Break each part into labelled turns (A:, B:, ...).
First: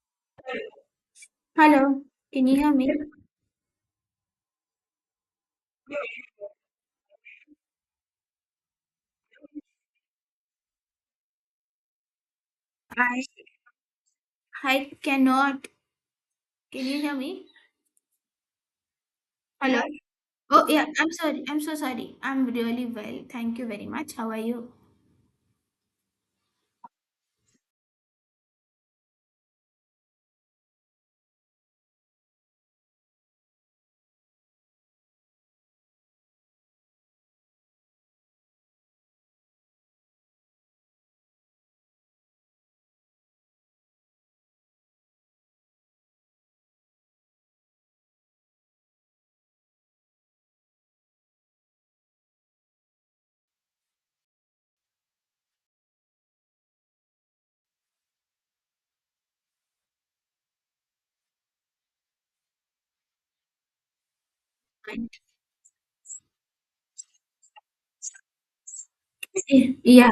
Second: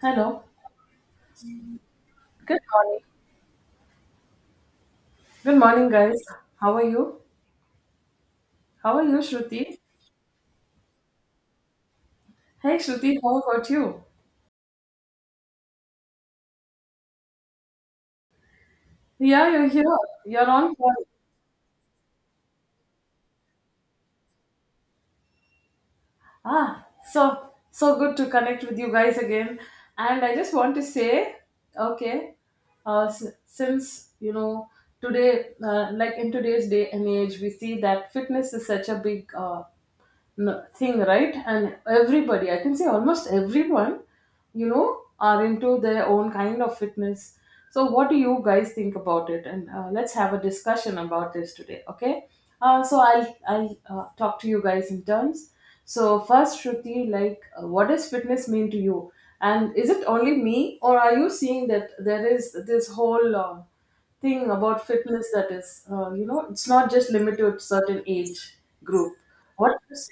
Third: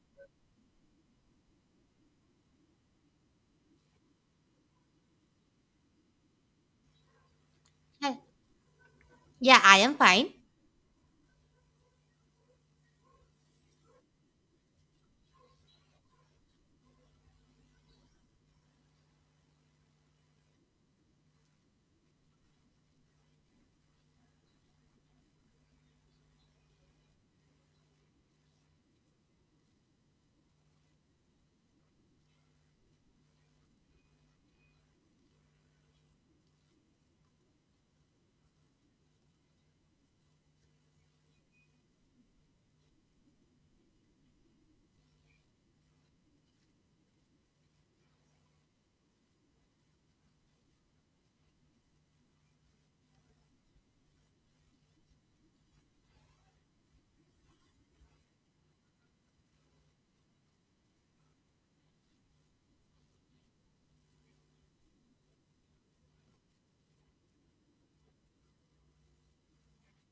A: Hello.
B: Hello, can you
A: Good
B: hear
A: morning.
B: me?
A: Good morning, guys. How are you?
C: Hi.
A: How are you,
C: Yeah,
A: Shruti?
C: I am fine.
A: Hey, Shruti,
B: I
A: how about you?
B: I cannot. Can you hear me?
A: Yeah, you're
B: Hello.
A: here.
B: Yeah,
A: You're
B: Oh
A: on
B: yeah,
A: call.
B: I'm sorry. I'm so sorry. I'm really well. Thank you very much. How are you?
A: Ah, so so good to connect with you guys again. And I just want to say, okay, since today, like in today's day and age, we see that fitness is such a big thing, right? And everybody, I can say almost everyone, are into their own kind of fitness. So, what do you guys think about it? And let's have a discussion about this today, okay? So, I'll talk to you guys in turns. So, first, Shruti, like, what does fitness mean to you? And is it only me, or are you seeing that there is this whole thing about
B: Fine.
A: fitness that is, it's not just limited to certain age group? What?
B: Yeah,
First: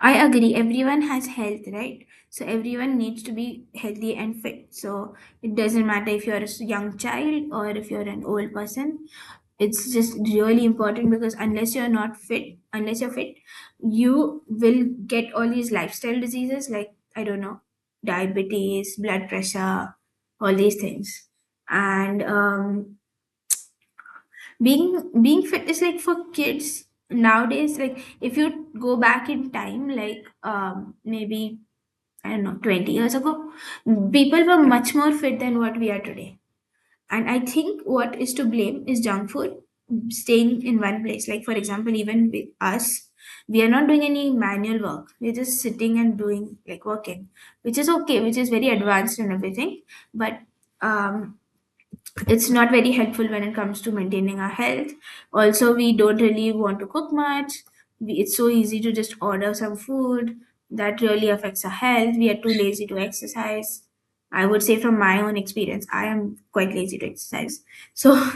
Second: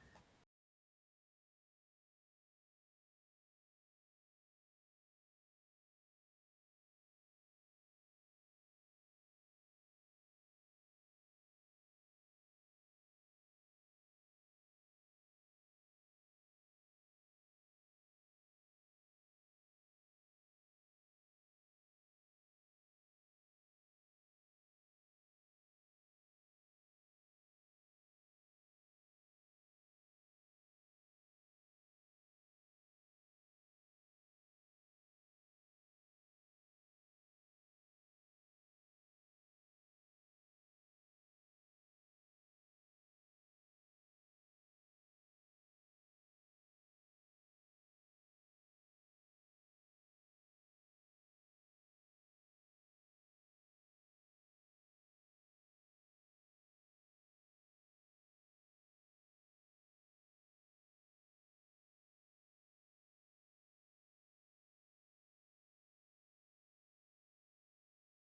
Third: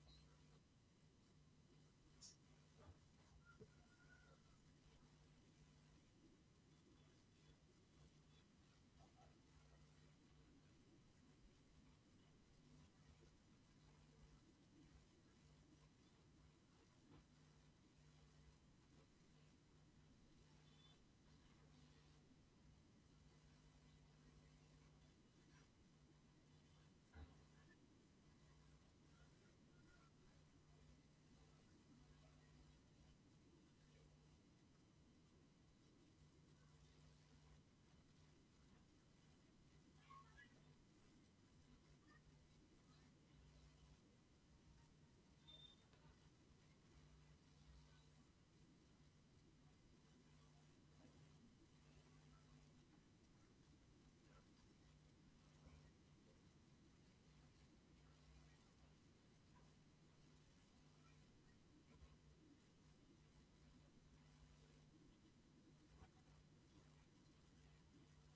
B: I agree. Everyone has health, right? So everyone needs to be healthy and fit. So it doesn't matter if you're a young child or if you're an old person. It's just really important because unless you're fit, you will get all these lifestyle diseases like, I don't know, diabetes, blood pressure, all these things. And Being fit is like for kids nowadays. Like, if you go back in time, like maybe, I don't know, 20 years ago, people were much more fit than what we are today. And I think what is to blame is junk food, staying in one place. Like, for example, even with us, we are not doing any manual work. We're just sitting and doing, like, working, which is okay, which is very advanced and everything. But um, it's not very helpful when it comes to maintaining our health. Also, we don't really want to cook much. We, it's so easy to just order some food that really affects our health. We are too lazy to exercise. I would say, from my own experience, I am quite lazy to exercise. So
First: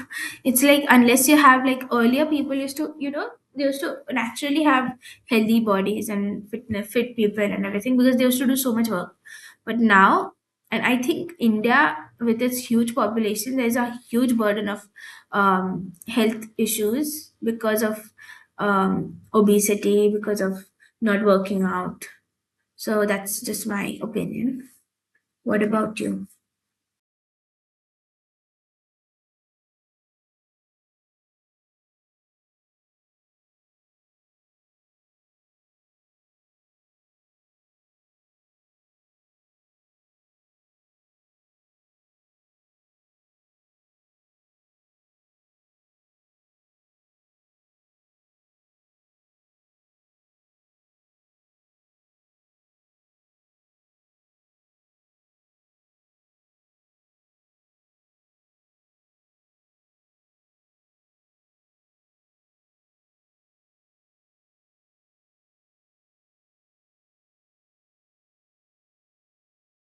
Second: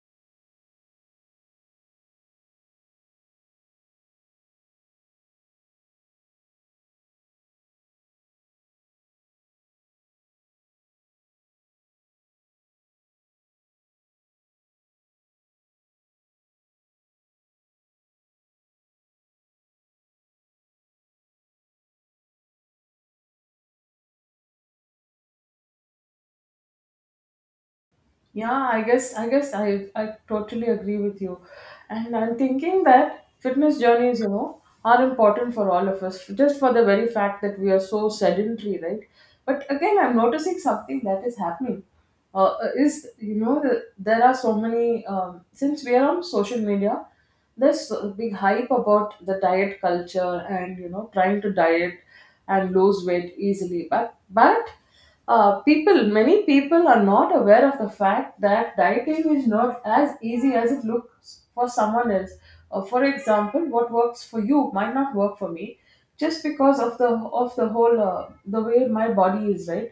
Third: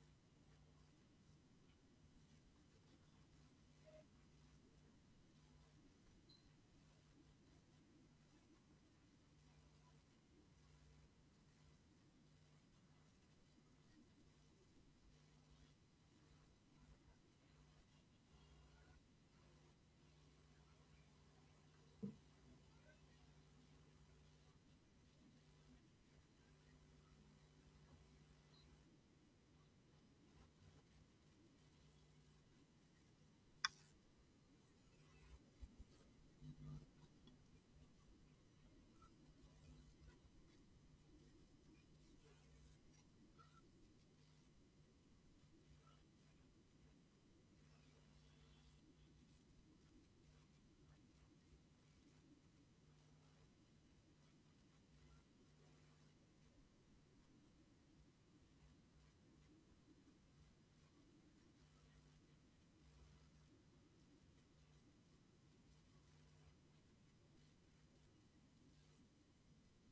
B: it's like, unless you have, like, earlier people used to, you know, they used to naturally have healthy bodies and fit people and everything because they used to do so much work. But now, and I think India, with its huge population, there's a huge burden of health issues because of obesity, because of not working out. So that's just my opinion. What about you?
A: Yeah, I guess I totally agree with you. And I'm thinking that fitness journeys, are important for all of us just for the very fact that we are so sedentary, right? But again, I'm noticing something that is happening. Is you know the, There are so many since we are on social media, there's a big hype about the diet culture and trying to diet and lose weight easily. But many people are not aware of the fact that dieting is not as easy as it looks for someone else. For example, what works for you might not work for me, just because of the whole the way my body is, right?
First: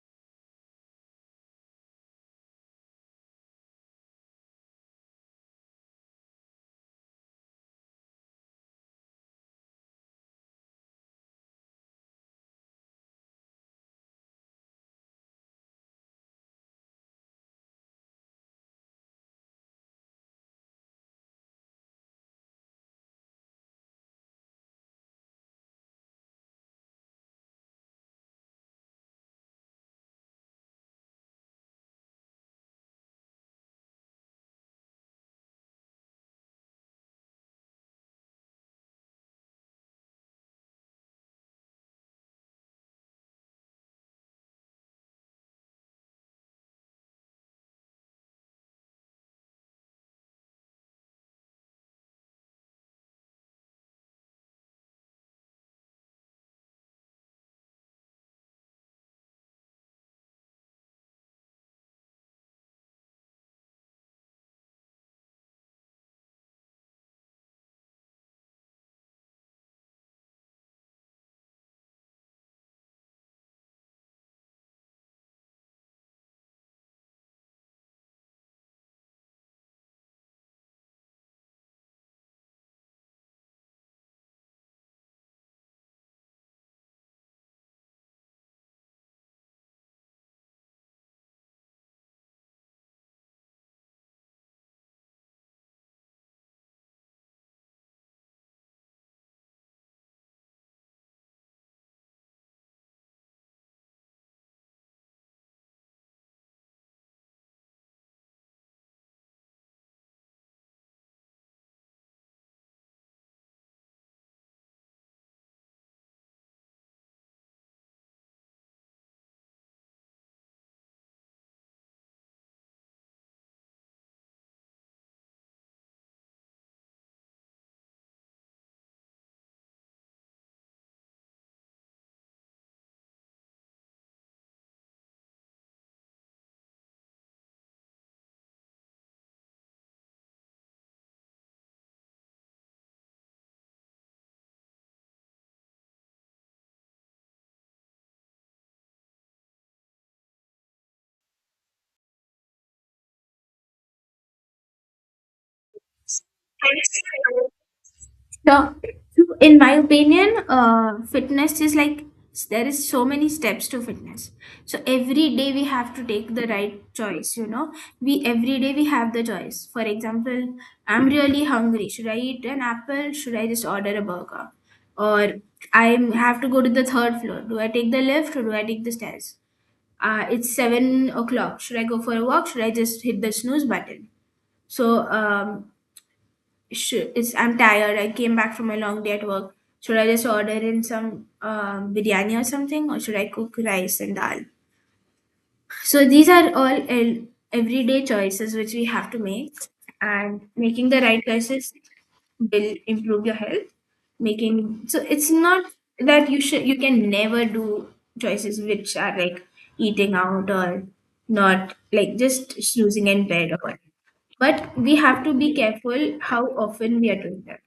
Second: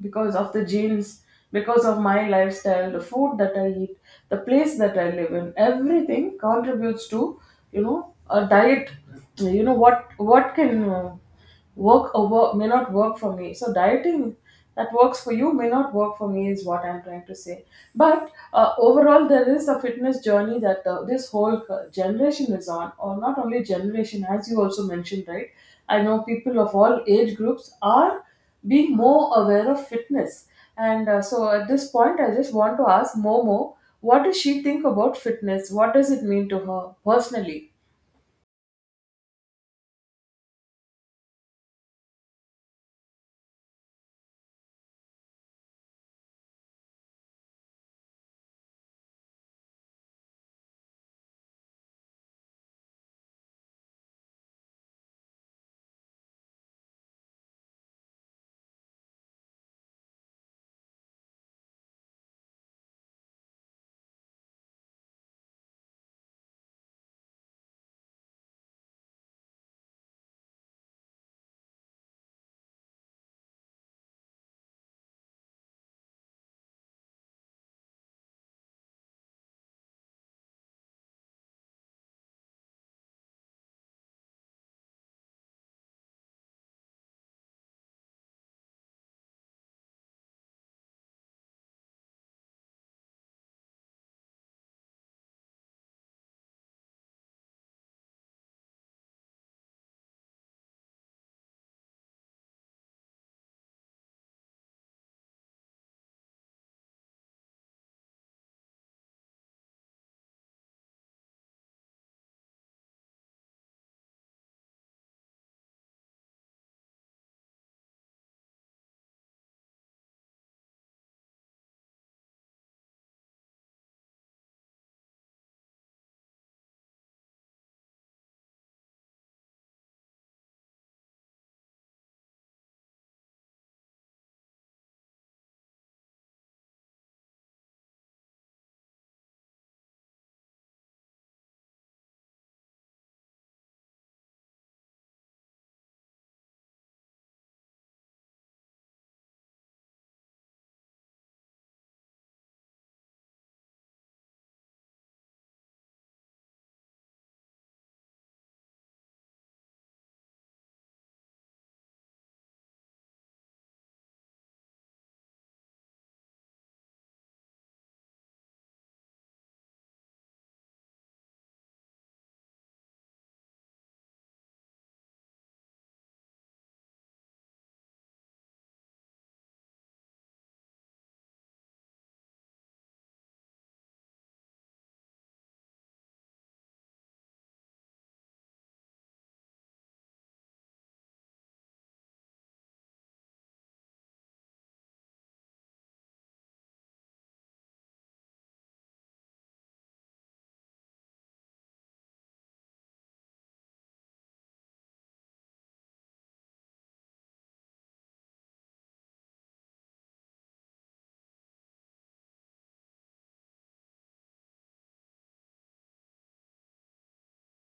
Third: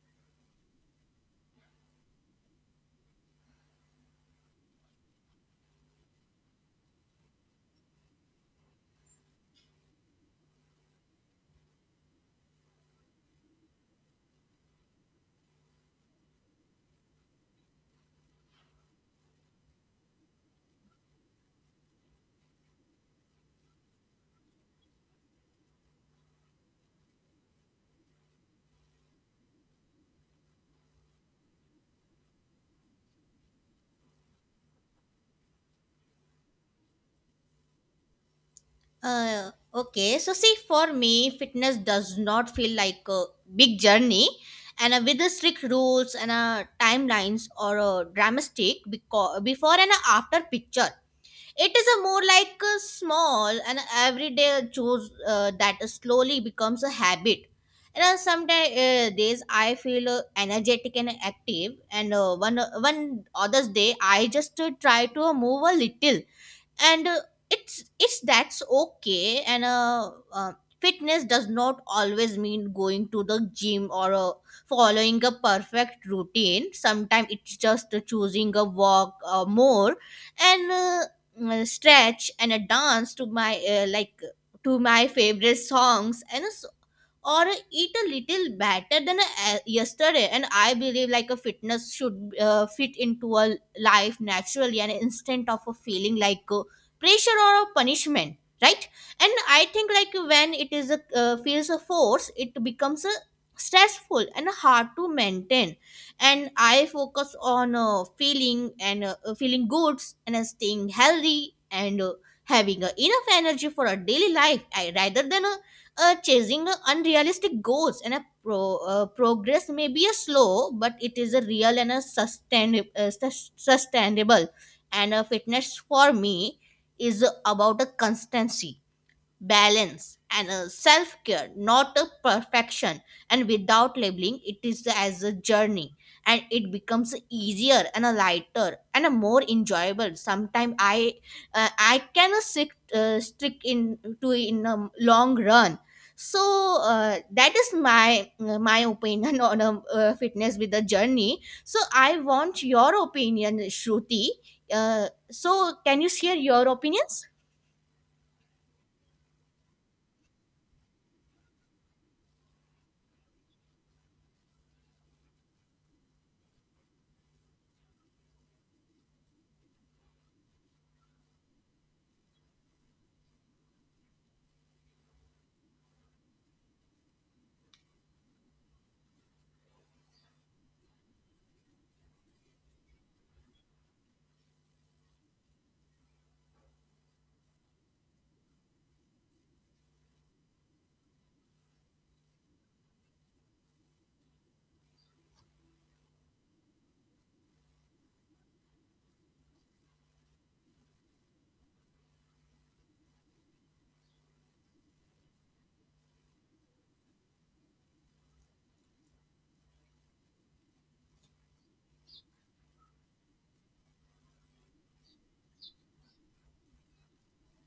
A: Because of the genes, because of my lifestyle, the food that I eat, the place that I live in, everything contributes to you know a diet. You know what can work or may not work for me. So dieting that works for you may not work for me is what I'm trying to say. But overall, there is a fitness journey that this whole generation is on, or not only generation, as you also mentioned, right? I know people of all age groups are being more aware of fitness. And so at this point, I just want to ask Momo, what does she think about fitness? What does it mean to her personally?
C: Okay, so see, for me, fitness does not feel like a big journey, and with the strict rules and timelines or a dramatic before and after picture. It is a more like a small and everyday choose that slowly becomes a habit. And sometimes days I feel energetic and active, and one others day I just try to move a little, and it's that's okay. And fitness does not always mean going to the gym or following a perfect routine. Sometimes it's just choosing a walk more, and stretch and a dance to my like to my favorite songs, and so or eat a little better than a, yesterday. And I believe like a fitness should fit into a life naturally and instead of a feeling like pressure or a punishment, right? And I think like when it is a feels a force, it becomes a stressful and hard to maintain. And I focus on feeling and feeling good and staying healthy and having enough energy for a daily life I, rather than a chasing unrealistic goals. And a progress may be a slow, but it is a real and a sustainable. And a fitness for me is about a constancy, balance, and a self-care, not a perfection. And without labeling it is as a journey, and it becomes easier and a lighter and a more enjoyable. Sometimes I cannot stick in to in a long run. So that is my my opinion on a fitness with a journey. So I want your opinion, Shruti. So can you share your
B: Thanks.
C: opinions?
B: So, so, in my opinion, fitness is like, there is so many steps to fitness. So every day we have to take the right choice. You know, we, every day we have the choice. For example, I'm really hungry. Should I eat an apple? Should I just order a burger? Or I have to go to the third floor. Do I take the lift or do I take the stairs? It's 7 o'clock. Should I go for a walk? Should I just hit the snooze button? So um, it's, I'm tired. I came back from a long day at work. Should I just order in some biryani or something, or should I cook rice and dal? So these are all everyday choices which we have to make, and making the right choices will improve your health. Making, so it's not that you should, you can never do choices which are like eating out or not, like just snoozing in bed or what. But we have to be careful how often we are doing that.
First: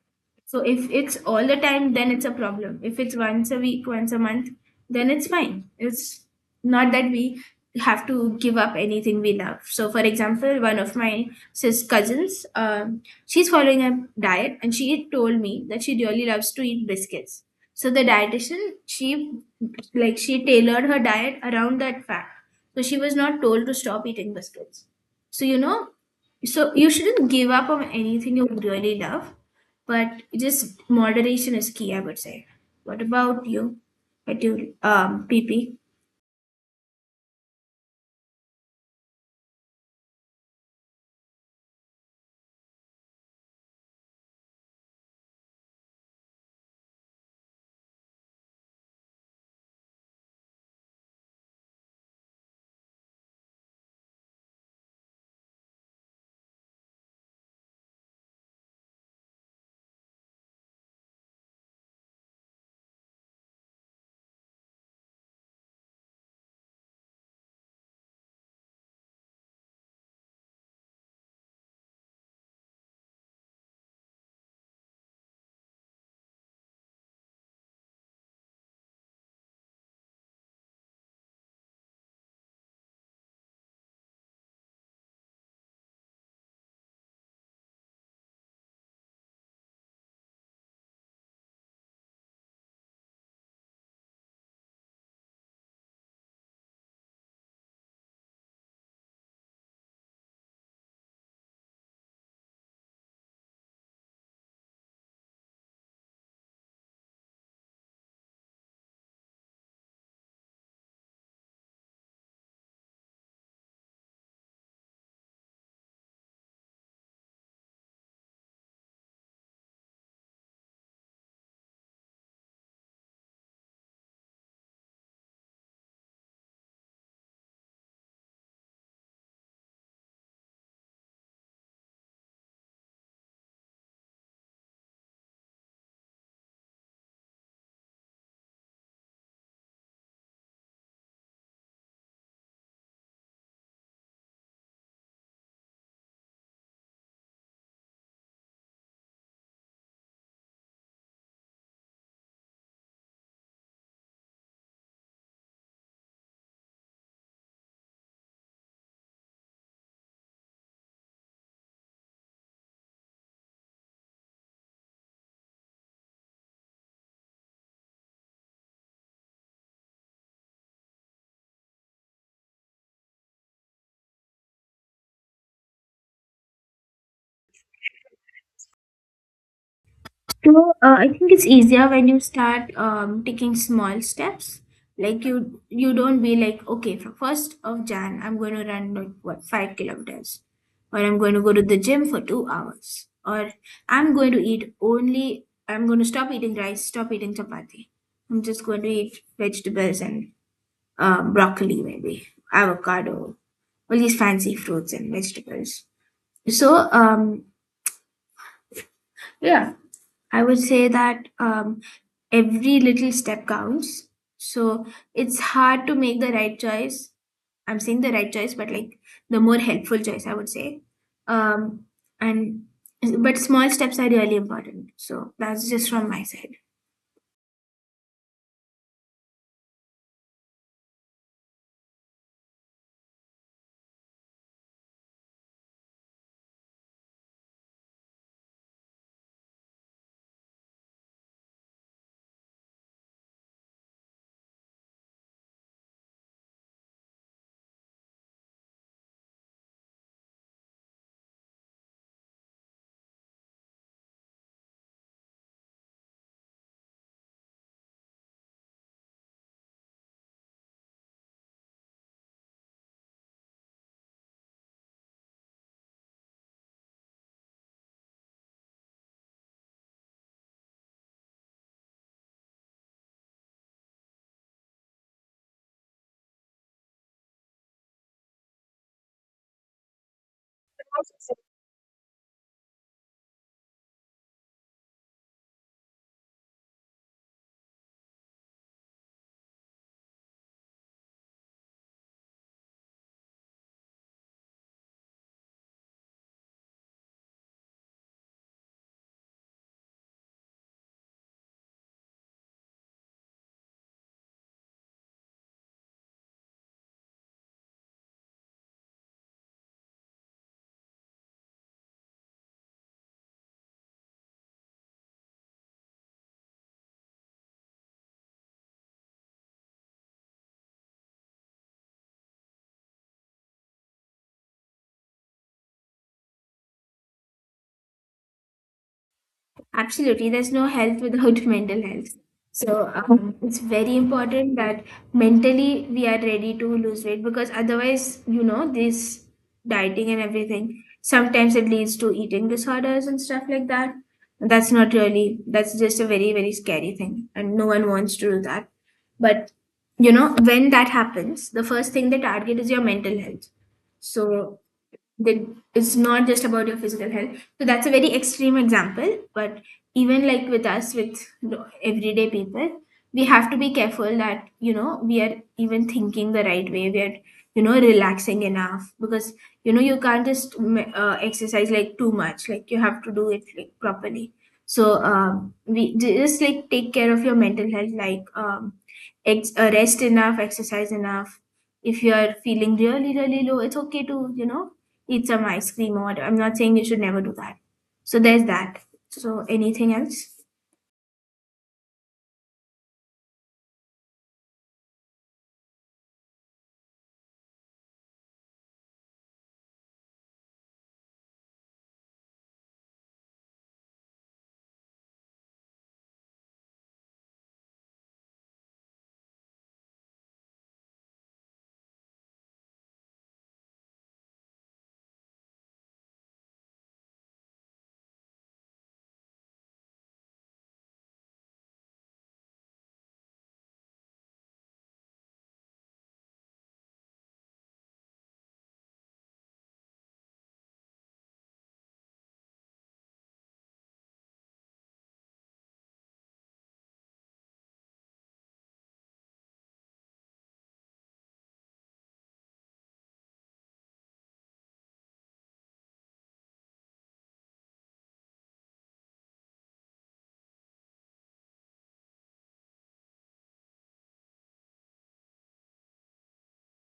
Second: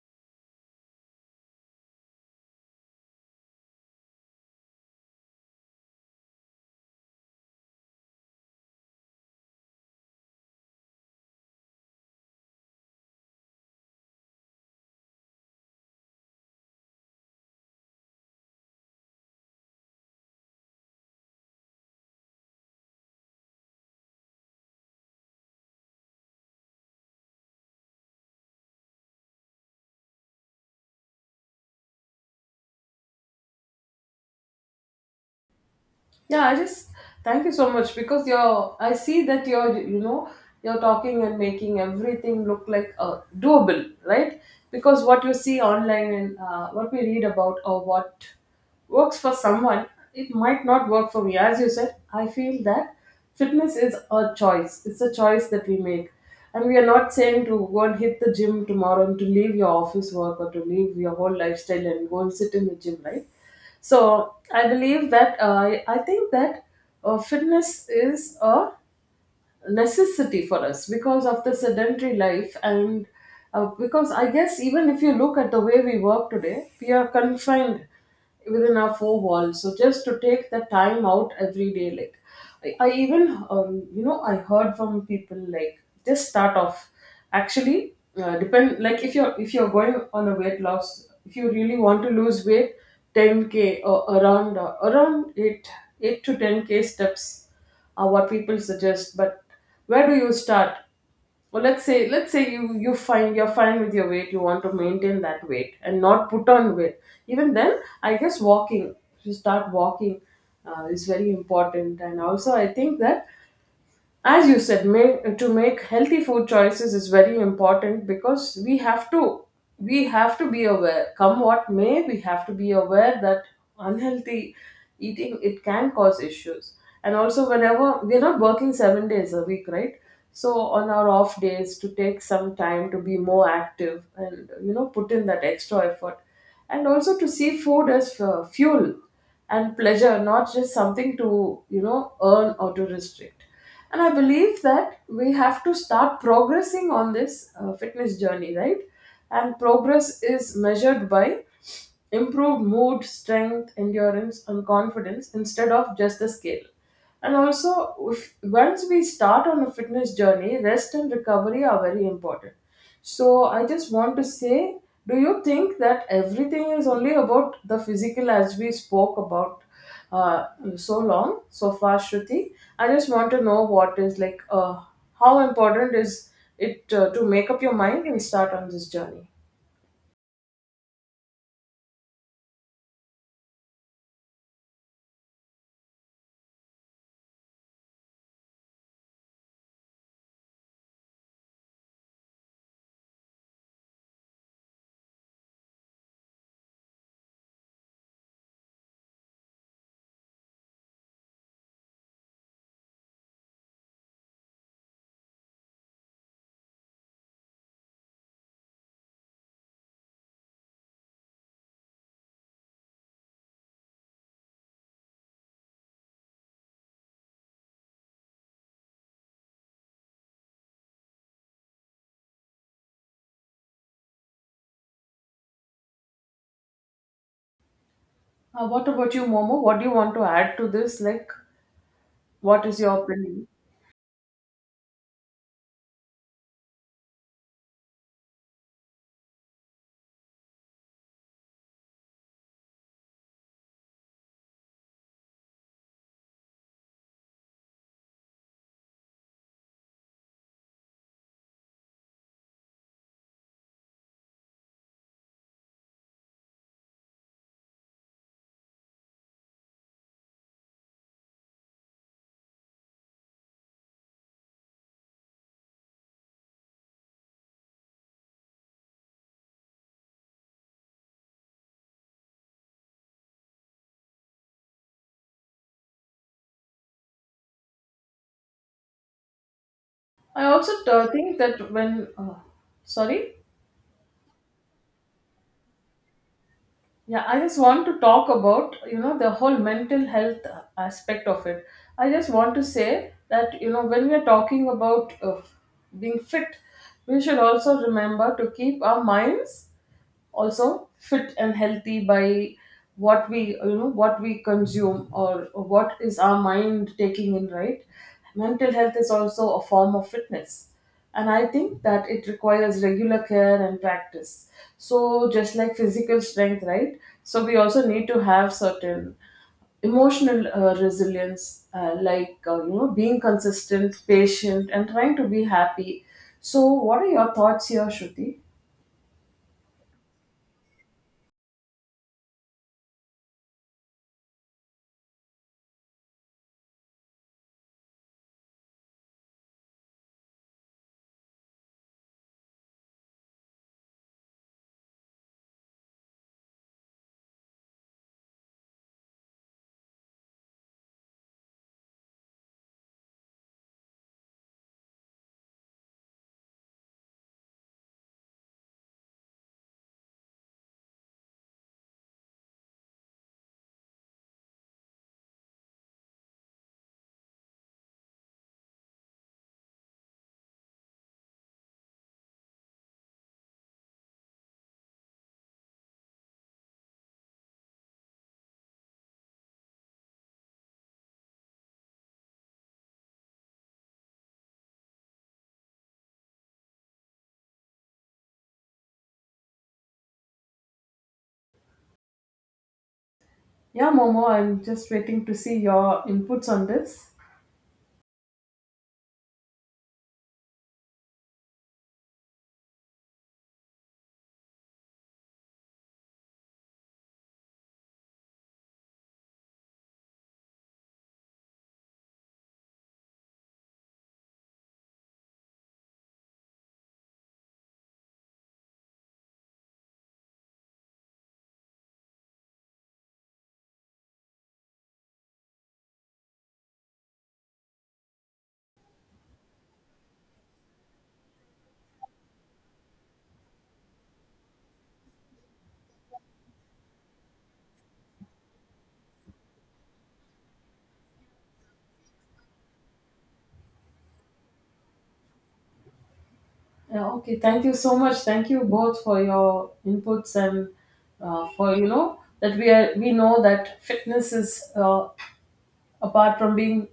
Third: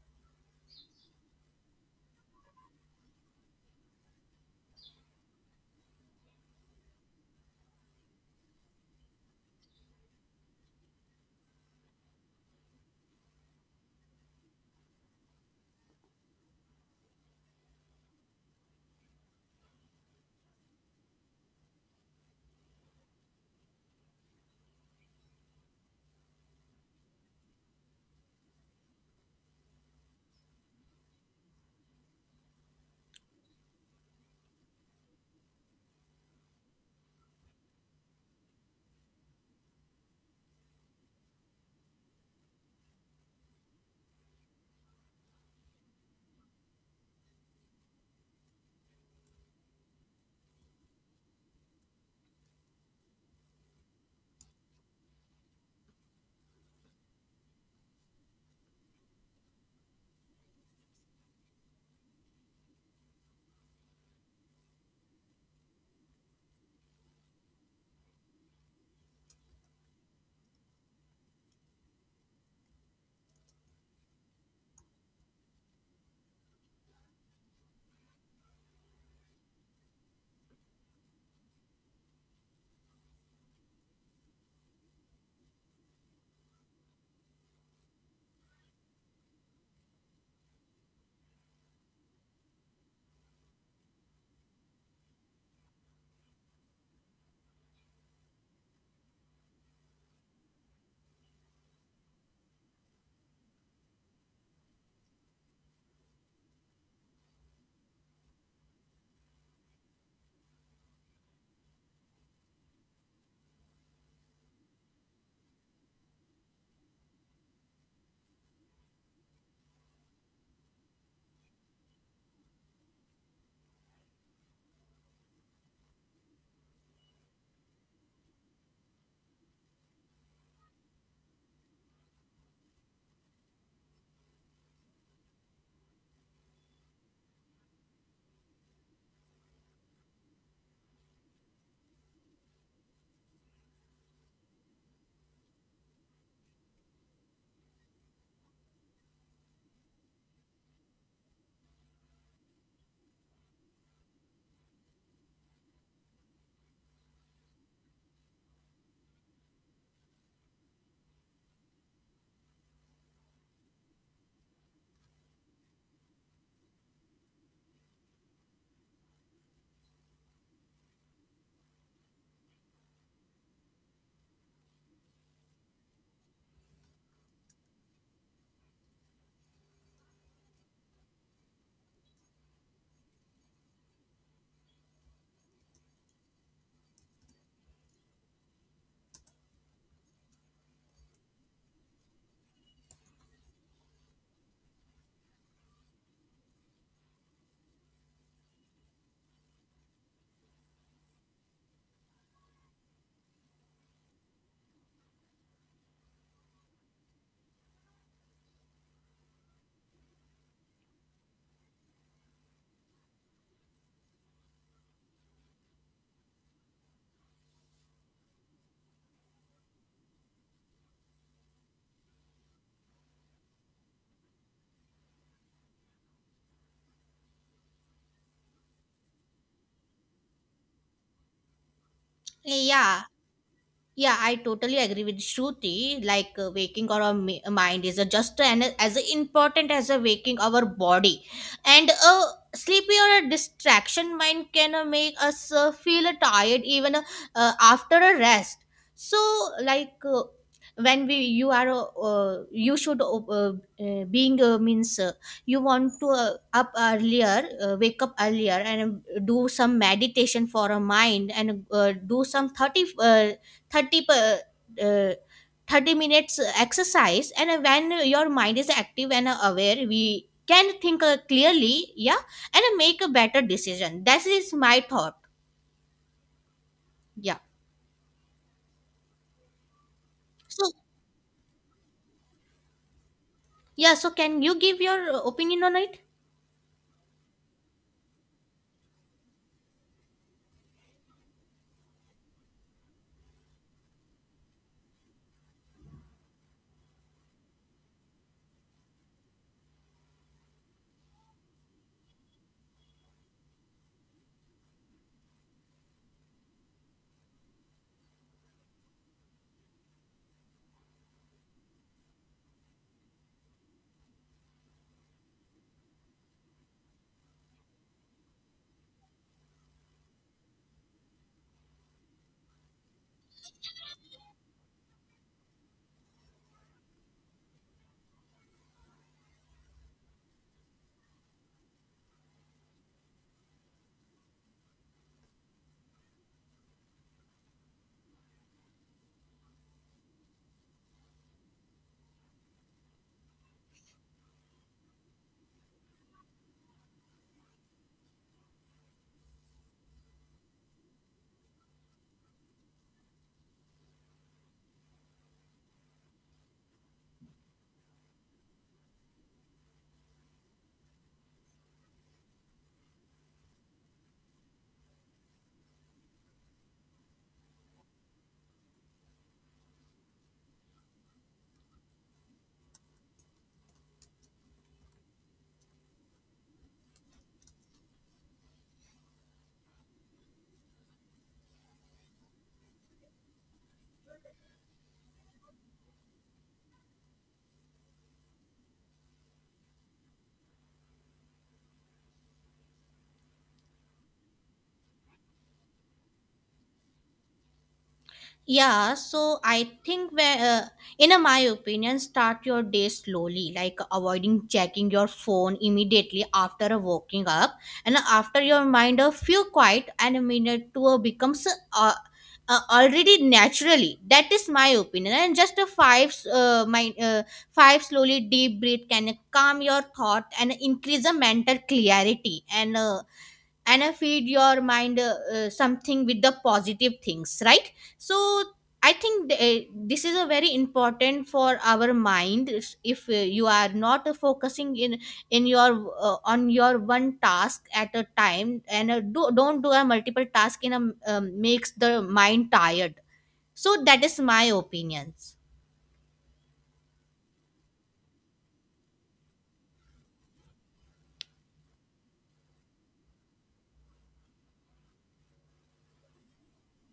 B: So if it's all the time, then it's a problem. If it's once a week, once a month, then it's fine. It's not that we have to give up anything we love. So, for example, one of my sis cousins, she's following a diet, and she told me that she really loves to eat biscuits. So the dietitian, she like, she tailored her diet around that fact. So she was not told to stop eating biscuits. So, you know, so you shouldn't give up on anything you really love, but just moderation is key, I would say. What about you? At you, PP.
A: Yeah, I just thank you so much because you're. I see that you're. You know, you're talking and making everything look like, doable, right? Because what you see online and what we read about, or what works for someone, it might not work for me. As you said, I feel that fitness is a choice. It's a choice that we make, and we are not saying to go and hit the gym tomorrow and to leave your office work or to leave your whole lifestyle and go and sit in the gym, right? So I believe that I think that fitness is a necessity for us because of the sedentary life. And because, I guess, even if you look at the way we work today, we are confined within our four walls. So just to take the time out every day, like I even I heard from people like, just start off actually. Depend, like, if you're going on a weight loss, if you really want to lose weight, 10K or around 8 8 to 10K steps, what people suggest. But where do you start? Well, let's say you find you're fine with your weight. You want to maintain that weight and not put on weight. Even then, I guess walking to start walking is very important. And also, I think that, as you said, to make healthy food choices is very important, because we have to be aware, come what may. We have to be aware that unhealthy eating, it can cause issues. And also, whenever we're not working 7 days a week, right? So on our off days, to take some time to be more active, and put in that extra effort. And also, to see food as fuel and pleasure, not just something to earn or to restrict. And I believe that we have to start progressing on this fitness journey, right? And progress is measured by improved mood, strength, endurance, and confidence, instead of just the scale. And also, if, once we start on a fitness journey, rest and recovery are very important. So I just want to say, do you think that everything is only about the physical, as we spoke about, uh, so far, Shruti? I just want to know what is like, how important is it to make up your mind and start on this journey?
B: So, I think it's easier when you start taking small steps. Like you don't be like, okay, from 1st of Jan, I'm going to run, like, what, 5 kilometers, or I'm going to go to the gym for 2 hours, or I'm going to eat only. I'm going to stop eating rice, stop eating chapati. I'm just going to eat vegetables and broccoli, maybe avocado, all these fancy fruits and vegetables. So, yeah, I would say that, every little step counts. So it's hard to make the right choice. I'm saying the right choice, but like, the more helpful choice, I would say. Um and But small steps are really important, so that's just from my side.
A: What about you, Momo? What do you want to add to this? Like, what is your
C: Yeah,
A: opinion?
C: yeah, I totally agree with Shruti. Like, waking our mind is just as important as a waking our body, and a sleepy or a distraction mind can make us feel tired even after a rest. So, like, when we you are you should being means you want to wake up earlier, and do some meditation for a mind, and do some thirty. Uh, 30 per, uh, 30 minutes exercise. And when your mind is active and aware, we can think clearly, yeah, and make a better decision. That is my thought, yeah.
A: I
C: So,
A: also think that when, sorry,
C: yeah, so can you give your opinion on it?
A: yeah, I just want to talk about, the whole mental health aspect of it. I just want to say that when we are talking about being fit, we should also remember to keep our minds also fit and healthy by what we consume, or what is our mind taking in, right? Mental health is also a form of fitness, and I think that it requires regular care and practice, so just like physical strength, right? So we also need to have certain emotional resilience, like, being consistent, patient, and trying to be happy. So what are your thoughts here, Shruti?
B: Absolutely, there's no health without mental health. So it's very important that mentally we are ready to lose weight, because otherwise, you know, this dieting and everything, sometimes it leads to eating disorders and stuff like that. That's not really, that's just a very scary thing. And no one wants to do that. But, you know, when that happens, the first thing they target is your mental health. So that, it's not just about your physical health. So that's a very extreme example, but even like with us, with the everyday people, we have to be careful that, you know, we are even thinking the right way, we are, you know, relaxing enough. Because, you know, you can't just exercise like too much, like you have to do it like properly. So we just like take care of your mental health, like rest enough, exercise enough. If you are feeling really low, it's okay to, you know, eat some ice cream or whatever. I'm not saying you should never do that. So there's that. So anything else?
A: Yeah, Momo, I'm just waiting to see your inputs on this.
C: Yeah, so I think where, in a, my opinion, start your day slowly, like avoiding checking your phone immediately after a waking up, and after your mind a few quiet and a minute to a becomes already naturally. That is my opinion, and just a five slowly deep breath can calm your thought and increase the mental clarity, and feed your mind something with the positive things, right? So I think this is a very important for our mind. If you are not focusing in your on your one task at a time, and don't do a multiple task in a makes the mind tired. So that is my opinions.
A: Yeah, okay, thank you so much. Thank you both for your inputs, and for, that we know that fitness is, apart from being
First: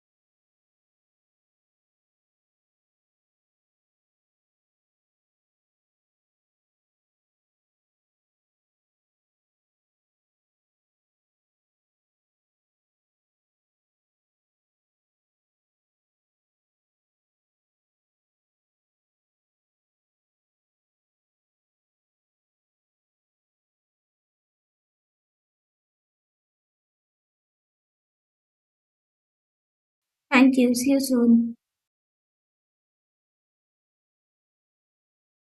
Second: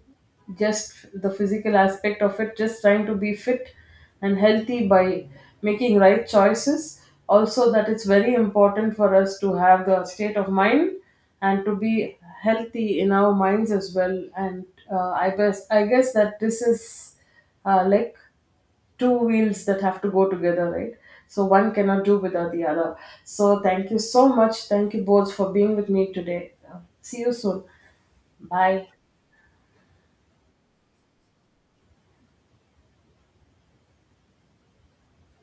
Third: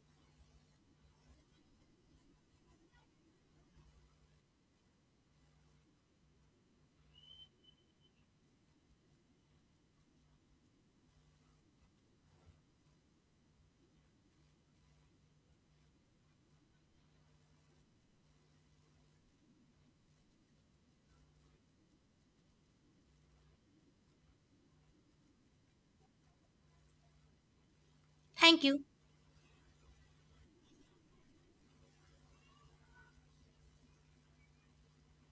A: just the physical aspect of it, just trying to be fit and healthy by making right choices, also that it's very important for us to have the state of mind and to be healthy in our minds as well. And I guess that this is like two wheels that have to go together, right? So one cannot do without the other. So thank you so much. Thank you both for being with me today. See you soon.
C: Thank you.
A: Bye.
B: Thank you. See you soon.